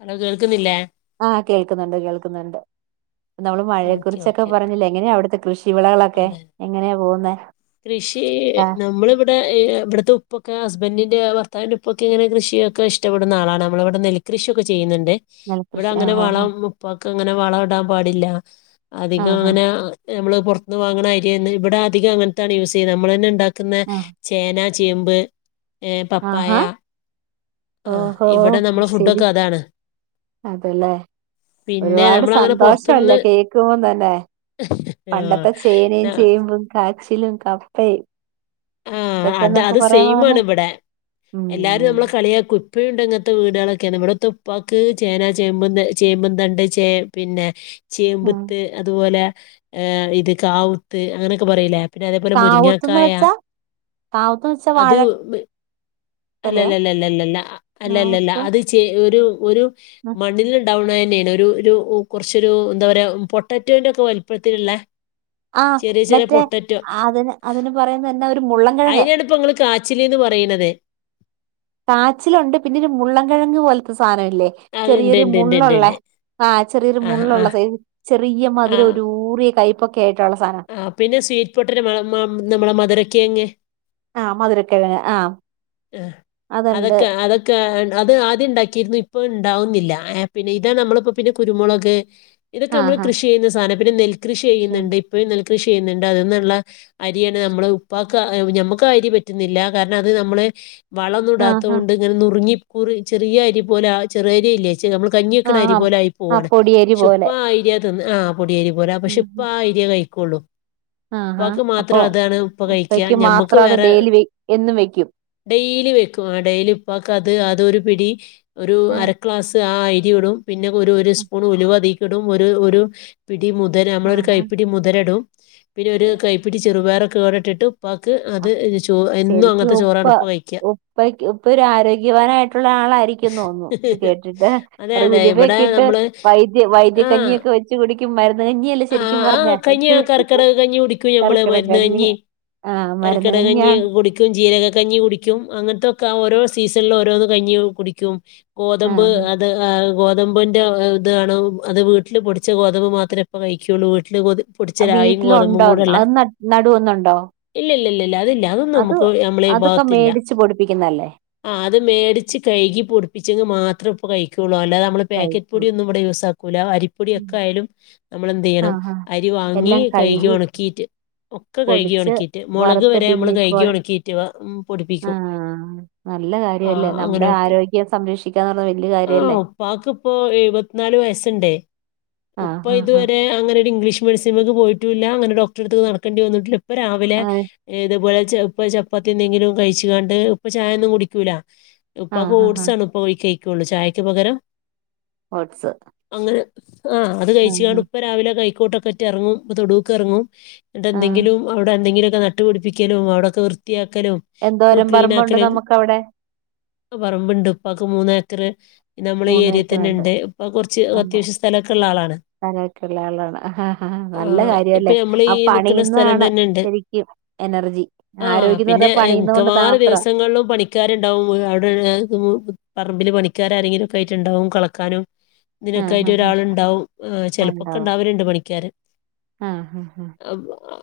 Hello കേൾക്കുന്നില്ലേ ആ കേൾക്കുന്നുണ്ട് കേൾക്കുന്നുണ്ട് നമ്മള് മഴയെ ഓക്കെ കുറിച്ചൊക്കെ ഓക്കെ പറഞ്ഞില്ലേ എങ്ങനെയാ അവിടത്തെ കൃഷി വെളകളൊക്കെ അതെ എങ്ങനെയാ പോവുന്നെ കൃഷി നമ്മളിവി ഇവടെ ഇവിടത്തെ ഉപ്പൊക്കെ ഹസ്ബൻഡറിന്റെ ഭർത്താവിന്റെ ഉപ്പൊക്കെ ഇങ്ങനെ കൃഷിയൊക്കെ ഇഷ്ടപ്പെടുന്ന ആളാണ് നമ്മളെ വിടെ നല്ലി കൃഷിയൊക്കെ ചെയുന്നുണ്ട് ഇവടെ നെൽകൃഷി ആ അങ്ങനെ ഓഹോ വളം ഉപ്പാക്ക് അങ്ങനെ വളം ഇടാൻ പാടില്ല അധികം ആഹാ അങ്ങനെ നമ്മള് പൊർത്ത്ന്ന് വാങ്ങ്ണ അരിയാണ് ഇവിടെ അധികം അങ്ങനത്താണ് യൂസ് ചെയ്യ്ണേ നമ്മളന്നെ ഇണ്ടാക്കുന്ന ആ ചേന ചേമ്പ് ഏ പപ്പായ ആഹാ ആ ഓഹോ ഇവിടെ നമ്മള് ശരി ഫുഡൊക്കെ അതാണ് അതല്ലേ പിന്നെ ഒരുപാട് നമ്മളങ്ങനെ സന്തോഷല്ല പുറത്തുനിന്ന് കേക്കുമ തന്നെ പണ്ടത്തെ ആ ചേനയും, ചേമ്പും, കാച്ചിലും, കപ്പയും. ആ അത് ഇതൊക്കെന്നൊക്കെ അത് സെയിമ് പറയാണല്ലോ ആണ് ഇവിടെ ഉം എല്ലാരും നമ്മളെ കളിയാക്കും. ഇപ്പയൂണ്ടോ ഉണ്ടങ്ങനത്തെ വീടുകളൊക്കെ ഇവടെത്തുപ്പാക്ക്, ചേന, ചേമ്പതണ്ട്, ചേമ്പന് തണ്ട് ചേ പിന്നെ- ഉം ചേമ്പുത്ത് അതുപോലെ ഇത് കാവുത്ത് അങ്ങനെയൊക്കെ പറയിലേ പിന്നെ അതേപോലെ മുരിങ്ങാക്കായ കാവത്ത് വെച്ചാ വാഴ അല്ലല്ലല്ലല്ല അല്ലല്ലല്ല കാവൂത്ത് അത് ചെ ഒരു ഒരു മണ്ണില് ണ്ടാവണ തന്നെയാണ് ഒരു ഒരു കൊറച്ചൊരു എന്താ പറയാ പൊട്ടാറ്റോന്റെ ഒക്കെ വലിപ്പത്തിലിള്ള ആ മറ്റേ അതിന് അതിന് പറയുന്ന എന്താ ഒരു മുള്ളൻകിഴങ്ങ് കാച്ചിലിന്ന് പറയണതേ കാച്ചിലുണ്ട് പിന്നെരു മുള്ളൻ കിഴങ് പോലത്തെ സാനല്ലേ ആ ഉണ്ട് ചെറിയോരു ഉണ്ട് മു ഉണ്ട് ഉണ്ട് ള്ളൂള്ളേ ഉണ്ട് ആ ചെറിയൊരു ആ ആ മുള്ളുള്ളെ ചെറിയ ആ മതിര ഒരു ഊറിയ കൈ ആ പിന്നെ സ്വീറ്റ് പൊട്ടന്റെ മണം നമ്മളെ മധുരക്കക്കിഴങ്ങ് ആ മധുരകിഴങ്ങ് ആ ആ അതൊക്കെ അതൊക്കെ ആ അത് ആദ്യം ഉണ്ടാക്കിയിരുന്നു ഇപ്പൊ ഇണ്ടാവുന്നില്ല പിന്നെ ഇതാ നമ്മളിപ്പോ പിന്നെ കുരുമുളക് ഇതൊക്കെ നമ്മള് ആഹ് കൃഷി ചെയ്യുന്ന സധന പിന്നെ നെൽകൃഷി ചെയ്യുന്നുണ്ട് ഇപ്പഴും നല്ല കൃഷി ചെയ്യുന്നുണ്ട്. അതീന്നുള്ള അരിയാണ് നമ്മളെ ഉപ്പക്ക് നമ്മക്ക് ആ അരി പറ്റുന്നില്ല കാരണം അത് നമ്മള് വളോന്നു ആഹ് ഇടാത്തോണ്ട് ഇങ്ങനെ നുറുങ്ങി പുറി ചെറിയ അരി പോലെ ആ ചെറിയരില്ലേ നമ്മൾ കഞ്ഞി വെക്കണ ആഹ് അരി ആഹ് പോലെ ആയി ആഹ് പോവാണ് പൊടിയരി ഷുപ്പ പോലെ അരിയ തിന്ന ആ പൊടിയേരി പോലെ പക്ഷെ ഇപ്പ ഉം ആ അരിയ കഴിക്കുള്ളൂ ആഹാ ഉപ്പാക്ക് അപ്പൊ മാത്രം അതാണ് ഉപ്പ കഴിക്ക ഉപ്പയ്ക്ക് ഞമ്മക്ക് മാത്രം അത് വേറെ ഡെയിലി വെ എന്നും വെക്കും ഡെയിലി വെക്കും ആ ഡെയിലി ഉപ്പക്ക് അത് അതൊരു പിടി ഒരു അരക്ലാസ്- ആ അരി ഇടും പിന്നെ ഒരു ഒരു സ്പൂണ് ഉലുവതിക്കിടും ഒരു ഒരു പി ടി മുതര നമ്മളൊരു കൈപ്പിടി മുതര ഇടും. പിന്നെ ഒരു ആഹ് കൈപ്പിടി ചെറുപയറൊക്കെ ഇവിടെ ഇട്ടിട്ട് ഉപ്പാക്ക് അത് ചോ എന്നും അങ്ങനത്തെ ചോറാണ് ഉപ്പ കഴിക്കുക ഉപ്പക്ക് ഉപ്പ ഒരു ആരോഗ്യവാനായിട്ടുള്ള ആളായിരിക്കും തോന്നുന്നു ഇത് കേട്ടിട്ട് അതെ അതെ ഇവിടെ ഉലുവൊക്കെ ഇട്ട് നമ്മൾ വൈദ്യ വൈദ്യ ആ കഞ്ഞിയൊക്കെ വെച്ച് കുടിക്കും മരുന്ന് കഞ്ഞിയില്ലേ ശരിക്കും പറഞ്ഞ കുടിക്കും എടക്കടക് കഞ്ഞി കുടിക്കും നമ്മളെ മരുന്ന് കഞ്ഞി ആ കർക്കിടകകഞ്ഞി കുടിക്കും ജീരക- കഞ്ഞി കുടിക്കും അങ്ങനത്തൊക്കെ ഓരോ സീസണില ഓരോന്ന് കഞ്ഞി കുടിക്കും ഗോതമ്പ് ആഹ് അത് ആ ഗോതമ്പിന്റെ ഇതാണ് അത് വീട്ടില് പൊടിച്ച ഗോതമ്പ് മാത്രേ ഇപ്പ കഴിക്കള്ളൂ വീട്ടില് പൊടിച്ചരായും ഗോതമ്പും വീട്ടിലുണ്ടോ കൂടെള്ള അത് നട്- നടുവൊന്നുണ്ടോ ഇല്ലല്ലല്ല. ല്ല അതില്ല അതൊന്നും അത് നമ്മുക്ക് ക് നമ്മളീ അതൊക്കെ ത്തില്ല മേടിച്ച് പൊടിപ്പിക്കുന്നല്ലേ ആ അത് മേടിച്ച് കഴുകി പൊടിപ്പിച്ചെങ്കി മാത്രേ ഉപ്പ കഴിക്കൊള്ളൂ നമ്മള പാക്കറ്റ് കഴിക്കും പൊടിന്നും ഇവടെ യൂസ് ആക്കൂല അരിപ്പൊടി ഒക്കെ ആയാലും നമ്മള് എന്ത് ചെയ്യണം ആഹ് ആഹ് അരി വാങ്ങി എല്ലാം കയ്കി കഴുകി ഒണക്കീട്ട് ഒക്ക കയ്കി പൊടിച്ച് ഒണക്കുട്ട് മൊളക് വരെ നമ്മള് കയ്കി വറുത്തിട്ടിന്നിക്കോടെ ഉണക്കീട്ട് വ ഉം പൊടിപ്പിക്കും. ആഹ് നല്ല ആ കാര്യല്ലേ നമ്മുടെ അങ്ങനൊക്കെ ആരോഗ്യം സംരക്ഷിക്കാന്ന് പറഞ്ഞ വല്യ ആഹ് കാര്യല്ലേ ഉപ്പാക്ക് ഇപ്പോ എഴ്പ നാലു വയസ്സിണ്ടെ. ഇപ്പ ആഹ് ആഹ് ആഹ് ഇത്വരെ അങ്ങനെ ഇംഗ്ലീഷ് [unintelligible] പോയിട്ടൂല്ല അങ്ങനെ ഡോക്ടെർട്ത്തിക്ക് നടക്കേണ്ടി വന്നിട്ടുല്ല ഇപ്പ രാവിലെ അങ്ങനെ ഇത് പോലെ പ്പ ച പ്പാത്ത്യെന്തെങ്കിലും കയ്ച്ചികാണ്ട് ഇപ്പ ചായൊന്നും കുടിക്കൂല ഇപ്പൊ ആഹ് ആഹ് ഓട്സ് ആഹ് ആണ് ഇപ്പ കയ് ള്ളൂ ചായക്ക് പകരം ഓട്ട്‌സ് ആ അത് കയ്ച്ചികാണ്ട് ഇപ്പ രാവിലെ കൈക്കോട്ടൊക്കെറ്റെർങ്ങും ഇപ്പ തൊടൂക്കെറങ്ങും എന്നിട്ട് ആഹ് എന്തങ്കിലും അവിടെ എന്തെങ്കിലൊക്കെ നട്ടുപിടിപ്പിക്കലും അവിടൊക്കെ വൃത്തിയാ ക്കലു ഫുൾ എന്തോരം ക്ലീൻ പറമ്പുണ്ട് ആക്കല്, നമുക്കവിടെ പറമ്പിണ്ട് ഉപ്പാക്ക് മൂന്നാ ക്ര് ന്നെ നമ്മ്ളീ മൂന്ന് ഏക്കറുണ്ട് ഏരിയേതന്നെണ്ട്, ഇപ്പൊ കൊർച്ച് അത്യാവശ്യ സ്ഥലൊക്കെ ഇള്ള ആളാണ്. അങ്ങനൊക്കുള്ള ആളാണ്, ആ ആ നല്ല ഇപ്പൊ കാര്യല്ലേ നമ്മൾ ആ ഈ നിൽക്കുന്ന സ്ഥലം പണിയുന്നതാണ് തന്നെ ഉണ്ട് ശരിക്കും എനർജി ആ ആരോഗ്യംന്ന് പിന്നെ പറഞ്ഞാ എ പണിയുന്നോണ്ട് മിക്കവാറും മാത്രം ദിവസങ്ങളിലും പണിക്കാരിണ്ടാവും അവിടെ ഇതും പറമ്പില് പണിക്കാര് ആരെങ്കിലും ഒക്കായിട്ടിണ്ടാവും കളക്കാനോ ഇതിനൊക്കെ ആഹ് ആയിട്ട് ആഹ് ഒരാളിണ്ടാവും, ചെലപ്പൊക്കെ ഇണ്ടാവലിണ്ട് പണിക്കാ ആ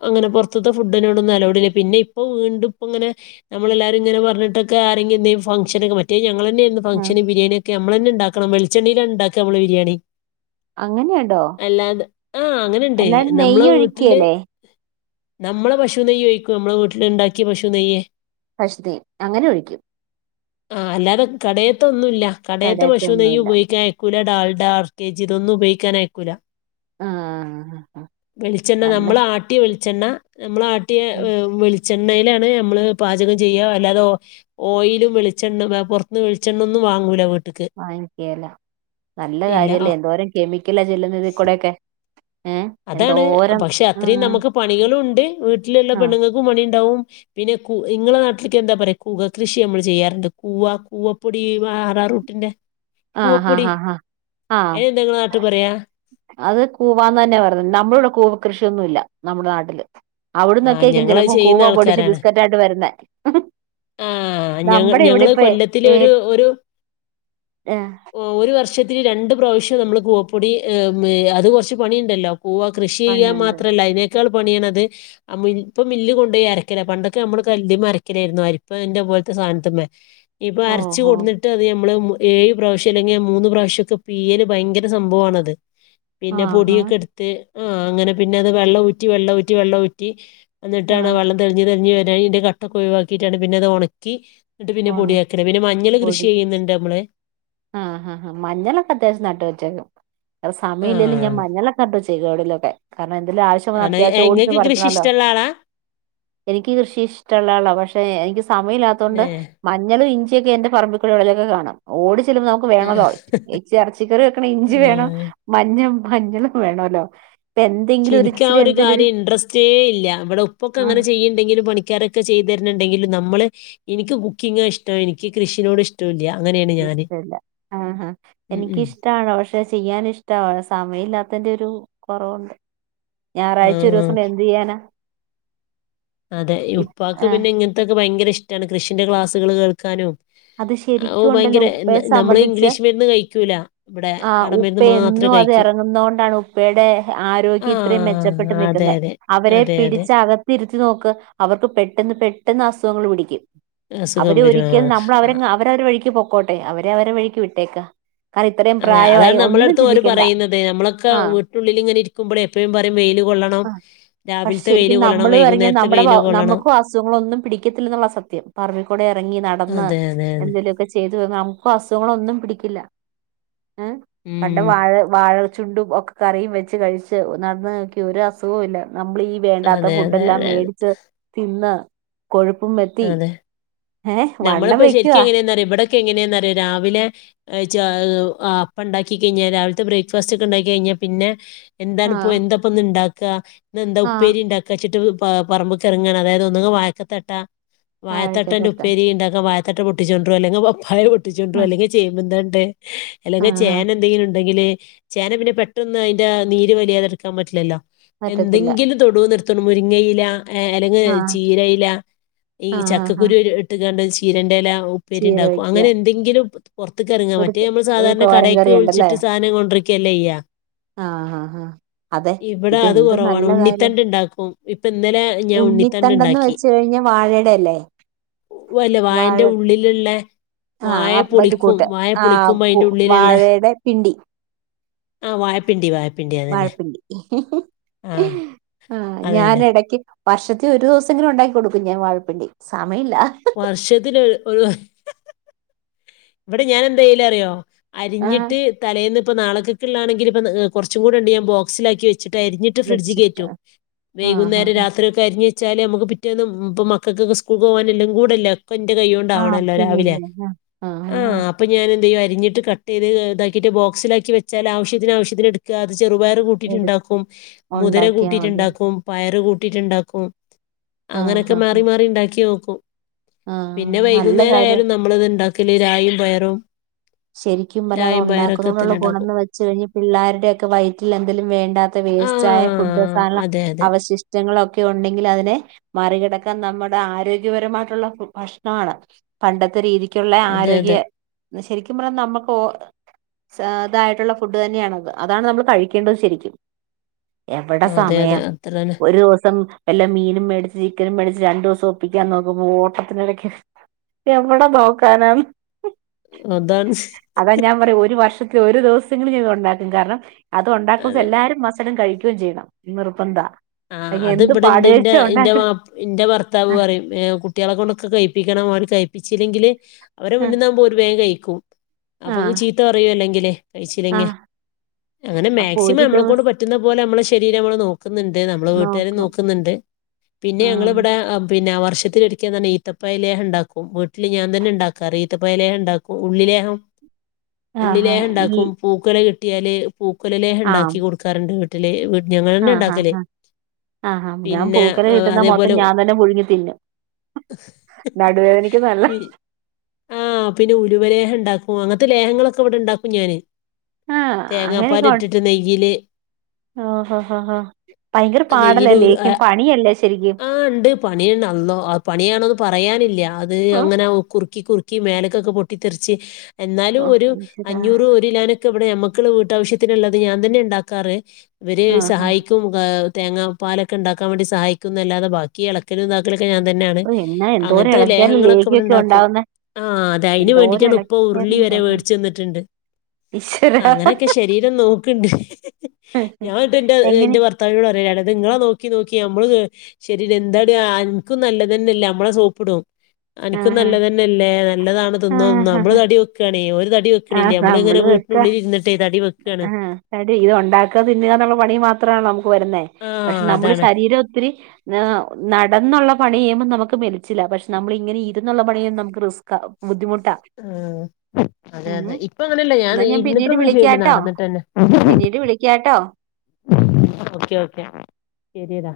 അങ്ങനെ പൊർത്തിത്തെ ഫുഡിനോടൊന്നും അലൗടില്ല പിന്നെ ഇ പ്പൊ വീണ്ടും ഇപ്പോങ്ങെനെ നമ്മളെല്ലാരും ഇങ്ങനെ പറഞ്ഞിട്ടൊക്കെ ആരെങ്കിന്തേലു ഫങ്ഷനൊക്കെ മറ്റേ ഞങ്ങളെ ന്നേര്ന്നു ആഹ് ഫംഗ്ഷന് ബിരിയാണ്യൊക്കെ നമ്മളെന്നെണ്ടാക്കണം വെളിച്ചണ്ണീലാണ്ടാക്ക നമ്മളെ ബിരിയാണി അങ്ങനെയുണ്ടോ അല്ലാണ്ട് ആ, അങ്ങനെണ്ട് അല്ലാണ്ട് നെയ്യ് നമ്മളെ വീട്ടില് ഒഴിക്കുകേല്ലേ നമ്മളെ പശു നെയ്യ് ഒയിക്കും, നമ്മളെ വീട്ടിൽ ഇണ്ടാക്കിയ പശു നെയ്യ് [unintelligible] അങ്ങനെ ഒഴിക്കും ആ അല്ലാതെ കടേത്തൊന്നുല്ല. കടേത്ത കടേത്തെ പശു നെയ്യ് ഒന്നുമില്ല ഉപയോഗിക്കായ് ക്കൂല ഡാൽഡ, ആർ കെ ജി ഇതൊന്നും ഉപയിക്കാൻ അയ്ക്കൂല ആഹ് വെളിച്ചെണ്ണ നല്ല നമ്മളാട്ടിയ വെളിച്ചെണ്ണ നമ്മള ആട്ടിയെ വെളി ച്ചെണ്ണീലാണ് നമ്മള് പാചകം ചെയ്യ, അല്ലാതെ ഓയിലും വെളിച്ചെണ്ണ പൊർത്ത്ന്ന് വെൾച്ചെണ്ണ ഒന്നും വാങ്ങൂല വീട്ട്ക്ക് വാങ്ങിക്കേല, നല്ല ഇല്ല കാര്യല്ലേ എന്തോരം കെമിക്കലാ ചെല്ലുന്നത്‌, ഇതിക്കൂടെക്കെ അതാണ് പക്ഷെ അത്രീ നമുക്ക് പണികളുണ്ട്, വീട്ടിലുള്ള ആ പെണ്ണിങ്ങക്കും പണിണ്ടാവും. പിന്നെ കു ഇങ്ങളെ നാട്ടിൽക്ക് എന്താ പറയാ കൂവ കൃഷി നമ്മൾ ചെയ്യാറിണ്ട്, കൂവ കൂവപ്പൊടി [unintelligible] റൂട്ടിന്റെ ആ, ആ, ആ ആ അതിനെന്താ നിങ്ങളെ നാട്ടിൽ പറയാ അത് കൂവാന്ന് തന്നെ പറ നമ്മടെവടെ കൂവ കൃഷ്യൊന്നുല്ല നമ്മുടെ നാട്ടില് ആ അവിടന്നൊക്കേരിക്കും ഞങ്ങളത് ചെലപ്പോ കൂവ ചെയ്യുന്ന പൊടിച്ച് ആൾക്കാരാണ് ബിസ്കറ്റ് ആയിട്ട് വരുന്നേ ആ, ഞങ്ങ നമ്മുടെ ഇവിടെ ഞങ്ങള് ഇപ്പ കൊല്ലത്തില് ഏ ഒരു ഒരു ഏ, ഒരു വർഷത്തില് രണ്ട് പ്രാവശ്യം നമ്മള് കൂവപ്പൊടി ഏ മ്, അത് കൊർച്ച് പണിണ്ടല്ലോ കൂവ കൃഷി ചെയ്യാൻ പണിയുണ്ട് മാത്രല്ല അയ്നെ ക്കാ പണിയണത് അ മിൽ ഇപ്പ മില്ലി കൊണ്ടോയി അരക്കല, പണ്ടൊക്കെ നമ്മള് കല്ല്മ്മെ അരക്കലാരുന്നു. അരി പ്പ ഇന്റെ പോൽത്തെ സാധൻത്തമ്മേ, ഇപ്പൊ അരച്ചു ഓഹോ കൊടുന്നിട്ട് അത് നമ്മള് ഏഴ് പ്രാവശ്യം അല്ലെങ്കിൽ മൂന്ന് പ്രാവശ്യം ഒക്കെ പീയല് ഭയ്ങ്കര സംഭവണത്. പിന്നെ ആഹാ പൊടിയൊക്കെ ഇട്ത്ത് ആ അങ്ങനെ പിന്നെ അത് വെള്ള ഊറ്റി, വെള്ള ഊറ്റി, വെള്ള ഊറ്റി ആ ഇന്നിട്ടാണാ വള്ളം തെളിഞ്ഞ് തെളിഞ്ഞ്‌ വരാൻ ഇതിന്റെ കട്ടൊ ഒക്കൊഴവാക്കീട്ടാണ് പിന്നെ അത് ഒണക്കി എന്നിട്ട് പിന്നെ പൊടിയാക്കല, പിന്നെ മഞ്ഞൾ ഉണക്കപ്പൊടി കൃഷിയെയ്യ്ന്നുണ്ട് നമ്മള് ആ, ആ, ആ, മഞ്ഞളൊക്കെ അത്യാവശ്യം നട്ട് വെച്ചേക്കും അ ആ സമയമല്ലേലും ഞാൻ മഞ്ഞളൊക്കെ നട്ടു വെച്ചേക്കും എവിടെലും ഒക്കെ. കാരണം എന്തേലും ആവശ്യം വന്ന ആണ് അത്യാവശ്യം ഓടി നിങ്ങൾക്ക് ചെന്ന് കൃഷി പറിക്കണൊല്ലോ ഇഷ്ടമുള്ള ആളാ എനിക്ക് കൃഷി ഇഷ്ടള്ള ആളാ, പക്ഷെ എനിക്ക് സമയല്ലാത്തോണ്ട് ഏ മഞ്ഞളും, ഇഞ്ചി ഒക്കെ എന്റെ പറമ്പിക്കൂള്ളി എവിടേലും ഒക്കെ കാണാം, ഓടി നമുക്ക് ആ വേണല്ലോ ഇച്ചി ഇറച്ചിക്കറി വെക്കണെ ഇഞ്ചി വേണം, ആ. മഞ്ഞൾ മഞ്ഞളും വേണല്ലോ ഇപ്പൊ പക്ഷേ എന്തെങ്കിലും എനിക്ക് ആ ഇച്ചിരി ഒരു എന്തെങ്കിലും കാര്യം ഇൻട്രസ്റ്റേ ഇല്ല, ഇവിടെ ഉപ്പ ഒക്കെ ആ അങ്ങനെ ചെയ്യുന്നുണ്ടെങ്കിലും പണിക്കാരൊക്കെ ചെയ്തു തരുന്നുണ്ടെങ്കിലും നമ്മള് എനിക്ക് കുക്കിംഗ് ആ ഇഷ്ടം, എനിക്ക് കൃഷീനോട് ഇഷ്ടം ഇല്യാ ഇഷ്ടല്ല ആ, ആ ഉം എനക്ക് ഉം. ഇഷ്ട്ടാണ്, പക്ഷെ ചെയ്യാൻ ഇഷ്ടാ സമയം ഇല്ലാത്തന്റെ ഒരു കുറവുണ്ട്, ഞായറാഴ്ച ഒരു ആഹ് ദിവസം എന്ത് ചെയ്യാനാ. അതെ ഇപ്- ഉപ്പാക്ക് ആ, പിന്നെ ഇങ്ങനത്തൊക്കെ ഭയങ്കര ഇഷ്ടമാണ്. കൃഷിന്റെ ക്ലാസ്സുകൾ കേൾക്കാനും അത് ശരിക്കും ഉണ്ടല്ലോ ഭയങ്കര ഉപ്പയെ നമ്മള് സംബന്ധിച്ച് ഇംഗ്ലീഷ് മരുന്ന് കഴിക്കൂല, ഇവിടെ നാടൻ മരുന്ന് മാത്രം അ ഇറങ്ങുന്നണ്ടാണ് ഉപ്പയുടെ ആരോഗ്യം ഇത്രയും മെച്ചപ്പെട്ട് ആഹ് അതെ നിൽക്കുന്നത് അതെ. അവരെ അതെ അതെ. പിടിച്ചകത്തിരു നോക്ക് അവർക്ക് പെട്ടെന്ന് പെട്ടെന്ന് അസുഖങ്ങൾ പിടിക്കും സുഖം വരും അവ ആ അവരവരു വഴിക്ക് പോക്കോട്ടെ അവരെ അവരു വഴിക്ക് വിട്ടേക്ക് അതെ അതാണ് നമ്മള അടുത്തും അവ പറയുന്നത് നമ്മളൊക്കെ ആ വീട്ടിനുള്ളില് ഇങ്ങനെ ഇരിക്കുമ്പളെ എപ്പോഴും പറയും വെയിലും കൊള്ളണം ആ പക്ഷെ രാവിലത്തെ വെയില് ശരിക്കും കൊള്ളണം നമ്മള് എറങ്ങിയാൽ വൈകുന്നേരത്തെ നമ്മുടെ വെയില് കൊള്ളണം നമുക്കും അസുഖങ്ങളൊന്നും പിടിക്കത്തില്ല എന്നുള്ളതാ സത്യം പറമ്പിക്കൂടെ ഇറങ്ങി നടന്ന് അതെ അതെ അതെ എന്തെലുമൊക്കെ ചെയ്ത് വ നമുക്ക് അസുഖങ്ങളൊന്നും പിടിക്കില്ല ഉം കണ്ട ഉം വാഴ വാഴ ചുണ്ടും ഒക്കെ കറിയും വെച്ച് കഴിച്ച് നടന്ന് നോക്കി ഒരു അസുഖവും ഇല്ല നമ്മളീ വേണ്ടാത്ത അതെ ഫുഡ് അതെ എല്ലാം അതെ അതെ മേടിച്ച് തിന്ന് കൊഴുപ്പും പത്തി ഏഹ് വണ്ണം വെ ക്കെങ്ങനെ ഇവിടെൊക്കെ എങ്ങനെയാന്നന്യോ രാവിലെ്പ്പ ഉണ്ടാക്കി കഴിഞ്ഞാ രാവിലത്തെ ബ്രേക്ക്ഫാസ്റ്റ് ഒക്കെ ഉണ്ടാക്കി ക പിന്നെ എന്താണ് ഇപ്പോ ആഹ് എന്താ ഇണ്ടാക്കുക എന്താ ആഹ് ഉപ്പേരി ഉണ്ടാക്കിട്ട് ച്ചട്ട് പ പറമ്പ്ക്ക് കെറങ്ങാണ് അതായത് ഒന്ന് വായക്കത്തട്ട വാഴക്ക വായത്തട്ടേന്റെ തട്ടാ ഉപ്പേരി ഉണ്ടാക്ക വ ത്തട്ട പൊിച്ചൊണ്ടരുോ അല്ലെങ്കി പപ്പായ പൊട്ടിച്ചൊണ്ടുവരും ആഹ് അല്ലെങ്കി പേമ്പുന്തണ്ട് അല്ലെങ്കിൽ ആഹ് ആഹ് ചേന എന്തെങ്കിലും ഉണ്ടെങ്കില് ചേന പിന്നെ പെട്ടന്ന് അതിന്റെ നീര് വലിയാതെടുക്കാൻ പറ്റില്ലല്ലോ പറ്റത്തില്ല എന്തെങ്കിലും തൊടൂന്ന് മുരിങ്ങയില അല്ലെങ്കി ആഹ് ചീര ഇല ആഹ് ആഹ് ആഹ് ചക്കക്കുരു ടണ്ട് ചീരന്റെല ഉപ്പേരി ചീര ഉണ്ടാക്കും വെക്ക അങ്ങനെ എന്തെങ്കിലും പൊറുത്ത്ക്ക്റങ്ങ ഒരു മറ്റേ നമ്മള് ഒരു സാധാരണ തോരൻ കടേക്ക് കറി ഉണ്ടല്ലേ വിളിച്ചിട്ട് സാധനം കൊണ്ടിരിക്കുകയല്ലേ ചെയ്യാ ആഹ് ആഹ് ആഹ് അതെ ഇവിടെ അത് ഇതെന്ത് കൊറവാണ് നല്ല കാര്യം ഉണ്ണിത്തണ്ട് ഉണ്ടാക്കും ഇപ്പൊ ഇന്നലെ ഞാൻ ഉണ്ണിത്തണ്ടുണ്ടാക്കി വാഴടല്ലേ വാഴൻ്റെ ഉള്ളിലുള്ള ആഹ് അത് വായപ്പൊളിക്കും കൂട്ട് ആഹ് വായപ്പൊളിക്കുമ്പോ അയിൻ്റെ ഉള്ളിലുള്ളേ വാഴയുടെ പിണ്ടി ആഹ് വായ്പിണ്ടി വായ വഴപ്പിണ്ടി ആ ഞാന് അതുതന്നെ എടക്ക് വർഷത്തി ഒരു ദിവസെങ്കിലും ഉണ്ടാക്കി കൊടുക്കും ഞാൻ വാഴപ്പിണ്ടി സമയമില്ല വർഷത്തി ഒരു ഇവിടെ ഞാൻ എന്തായലും അറിയോ ആ അരിഞ്ഞിട്ട് തലേന്ന് ഇപ്പ നാളെക്കെള്ള ആണെങ്കിപ്പം കൊറച്ച് കൂടെ ഉണ്ട് ഞാൻ ബോസിലാക്കി വച്ചു വെച്ചിട്ട് അരിഞ്ഞിട്ട് ഫ്രഡ്ജ് വെച്ചിട്ട് കയറ്റും ആ ആ വൈകുന്നേരം ആ രാത്രിയൊക്കെ അരി വച്ചാല് നമുക്ക് പിറ്റേൊന്നും ഇപ്പ മക്കക്കൊക്കെ സ്കൂളിൽ പോകാന എല്ലും കൂടെ അല്ല എന്റെ കൈ കൊണ്ടാവണല്ലോ രാവിലെ ആ അപ്പ ഞാെ എന്ത് ചെയ്യും അരിഞ്ഞിട്ട്ത് ഇതാക്കിയിട്ട് ബോക്സിലാക്കി വെച്ചാൽ ആവശ്യത്തിന് ആവശ്യത്തിന് എടുക്കാ ചെറുപയർ എടു കൂട്ടിയിട്ടുണ്ടാക്കും മുതിര ഉണ്ടാക്കിയാ മതി കൂട്ടിയിട്ടുണ്ടാക്കും പയറ് കൂട്ടിയിട്ടുണ്ടാക്കും ആ അങ്ങനൊക്കെ ആ ആ മാറി മാറി ഉണ്ടാക്കി നോക്കും ആ, പിന്നെ നല്ല കാര്യ വൈകുന്നേരയാലും നമ്മളത് ഉണ്ടാക്കില്ല രായും വയറും ശരിക്കും പറയാ അതെ ഉണ്ടാക്കുന്നതള്ള ഉണ്ടാക്കും ഗുണംന്ന് വെച്ച് കഴിഞ്ഞഞ് പിള്ളേരുടെയൊക്കെ വയറ്റിൽ എന്തെലും വേണ്ടാത്ത ആ വേസ്റ്റായ ഫുഡ് അതെ അതെ അവശിഷ്ടങ്ങളൊക്കെ ഉണ്ടെങ്കിൽ അതിനെ മറികിടക്കാൻ നമ്മുടെ ആരോഗ്യപരമായിട്ടുള്ള ഭക്ഷണമാണ് പണ്ടത്തെ രീതി- ആയിട്ടുള്ള അതെ ആരോഗ്യ അതെ ശരിക്കും പറഞ്ഞ നമ്മുക്ക്- ഇതായിട്ടുള്ള ഫുഡ് തന്നെയാണത് അതാണ് നമ്മള് കഴിക്കേണ്ടത് ശരിക്കും എവിടെ അതെ അതെ സമയം അത്ര തന്നെ ഒരു ദിവസം എല്ലാം മീനും മേടിച്ച് ചിക്കനും മേടിച്ച് രണ്ടു ദിവസം ഒപ്പിക്കാൻ നോക്കുമ്പോ ഓട്ടത്തിനിടയ്ക്ക്- എവിടെ നോക്കാനാണ് അതാണ് അതാ ഞാൻ പറയും ഒരു വർഷത്തി ഒരു ദിവസങ്ങളും ഇത് ഉണ്ടാക്കും കാരണം അത് അതെ ഉണ്ടാക്കുന്ന എല്ലാരും- കഴിക്കുകയും ചെയ്യണം നിർബന്ധവാ ആഹ് അത് ഇവിടെ ഇന്റെ ഭർത്താവ് പറയും കുട്ടികളെ കൊണ്ടൊക്കെ കഴിപ്പിക്കണ മ കഴപ്പിച്ചില്ലെങ്കില് അവരെ മുന്നി ആകുമ്പോ അവര് വേഗം കഴിക്കും ആ അപ്പൊക്ക്‌ ചീത്ത പറയും അല്ലെങ്കില് ആ കഴിച്ചില്ലങ്കിൽ അങ്ങനെ അപ്പൊ മാക്സിമം ഒരു നമ്മളെകൊണ്ട് ദിവസം പറ്റുന്ന പോലെ നമ്മള് ശ ശരീരങ്ങൾ നോക്കുന്നുണ്ട് നമ്മെടെ വീട്ടുകാരും നോക്കും നോക്കുന്നുണ്ട് പിന്നെ ആ ഞങ്ങള് ഇവിടെ പിന്നെ വർ വർഷത്തിൽ ഒരിക്ക ഈത്തപ്പഴലേഹ്യ ഉണ്ടാക്കും വീട്ടില് ഞാൻ തന്നെ ഉണ്ടാക്കാറ് ഈത്തപ്പായലേഹ്യ ഉണ്ടാക്കും ഉള്ളിലേഹ്യ- ആ ആ, ഉള്ളിലേഹ്യ ഈ ഉണ്ടാക്കും പൂക്കല കിട്ടിയാല് പൂക്കല ലേഹ്യ ആ ഉണ്ടാക്കി കൊടുക്കാറുണ്ട് വീട്ടില് ഞങ്ങൾതന്നെ ഉണ്ടാക്കല് ആഹ്ഹാ ഞാൻ പിന്നെ പൂക്കല ആ, കിട്ടുന്ന മൊത്തം അതേപോലെ ഞാൻ തന്നെ പുഴുങ്ങിത്തിന്നും നടുവേദനക്ക് നല്ലതാ ആഹ് പിന്നെ ഉരുവലേഹ്യ ഉണ്ടാക്കും അങ്ങനത്തെ ലേഹങ്ങളൊക്കെ ഇവിടെ ഇണ്ടാക്കും ഞാന് ആഹ് തേങ്ങാപ്പാൽ അങ്ങനെക്കെ ഇട്ടിട്ട് ഉണ്ടാക്കുമോ നെയ്യില് ഓ ഓ ഓ ഓ ഭയങ്കര പാടലല്ലേ നെയ്യില് ഉരു ലേഹ്യ പണിയല്ലേ ശരിക്കും ആഹ് ഉണ്ട് പണി ആഹ് പണിയാണന്ന് പറയാനില്ല അത് ഓ അങ്ങനെ കുറു കുറുക്കി കുറുക്കി മേലേക്കേ പൊട്ടിത്തെറിച്ച് ഓ എന്നാലുംഒരു ഈശ്വരാ അഞ്ഞൂറും ഒരു കിലോന്ക്ക്- ഇവിടെ നമ്മക്കള് വീട്ടാവശ്യത്തിനുള്ളത് ഞാൻ തന്നെ ഉണ്ടാക്കാറ് ഇവര് ആ ആ സഹായിക്കും തേങ്ങാ പാലൊക്കെ ഉണ്ടാക്കാൻ വേണ്ടി സഹായിക്കുന്ന അല്ലാതെ ബാക്കി ഇളക്കലും ഇതാക്കലും- ഒക്കെ ഞാൻ തന്നെയാണ് ഓ എന്നാ എന്തോരം അങ്ങനത്തെ ഇളക്കിയാലും ലേഹങ്ങളൊക്കെ ഇവിടെ ലേഹ്യമൊക്കെ ഉണ്ടാക്കും ഉണ്ടാവുന്ന ആഹ അതിന് എന്തോരം വേണ്ടിയിട്ടാണ് ഉപ്പ ഉരുളി വരെ ഇളക്കിയതുണ്ടോന്നേ മേടിച്ചു തന്നിട്ടുണ്ട് ഈശ്വരാ അങ്ങനൊക്കെ ശരീരം നോക്കണ്ട് ഞാൻ അത് എങ്ങനെ എന്റെ ഭർത്താവിനോട് പറയും- നിങ്ങളെ നോക്കി നോക്കി നമ്മള് ശരീരം എന്താ എനക്കും നല്ലത്തന്നെല്ലേ നമ്മളെ സോപ്പിടും അനക്കും ആഹാ നല്ലതന്നെല്ലേ നല്ലതാണ് തിന്നോ തിന്നോ നമ്മള് ആഹാഹാ തടി വെക്കണെ ഇവര് തടി തടി വെയ്ക്കണില്ല ഇങ്ങനെ വീട്ടിനുള്ളിൽയിരുന്നിട്ടേ ആഹ് തടി ഇത് ഉണ്ടാക്കാ തിന്നുക ഉള്ള പണി മാത്രണോ നമുക്ക് വരുന്നേ പക്ഷെ ആഹ് നമ്മള് അതാണ് ശരീരം ഒത്തിരി നട നിന്നുള്ള പണി ചെയ്യുമ്പോ നമുക്ക് മേലിച്ചില പക്ഷ നമ്മള് ഇങ്ങനെ ഇരുന്നള്ള പണിചെയ്യുമ്പോ നമുക്ക്‌ റിസ്ക് ആവും ബുധിമു ആഹ അതെ അതെ ഇപ്പം അങ്ങനെയല്ല ഞാൻ എന്നാ പിന്നീട് ഇരുന്നിട്ടൊന്നും ചേ ഇരുന്നിട്ടില്ല വിളിക്കാട്ടോ നടന്നിട്ടാണ് പിന്നീട് വിളിക്കാട്ടോ ഓക്കെ ഓക്കെ ശരിയടാ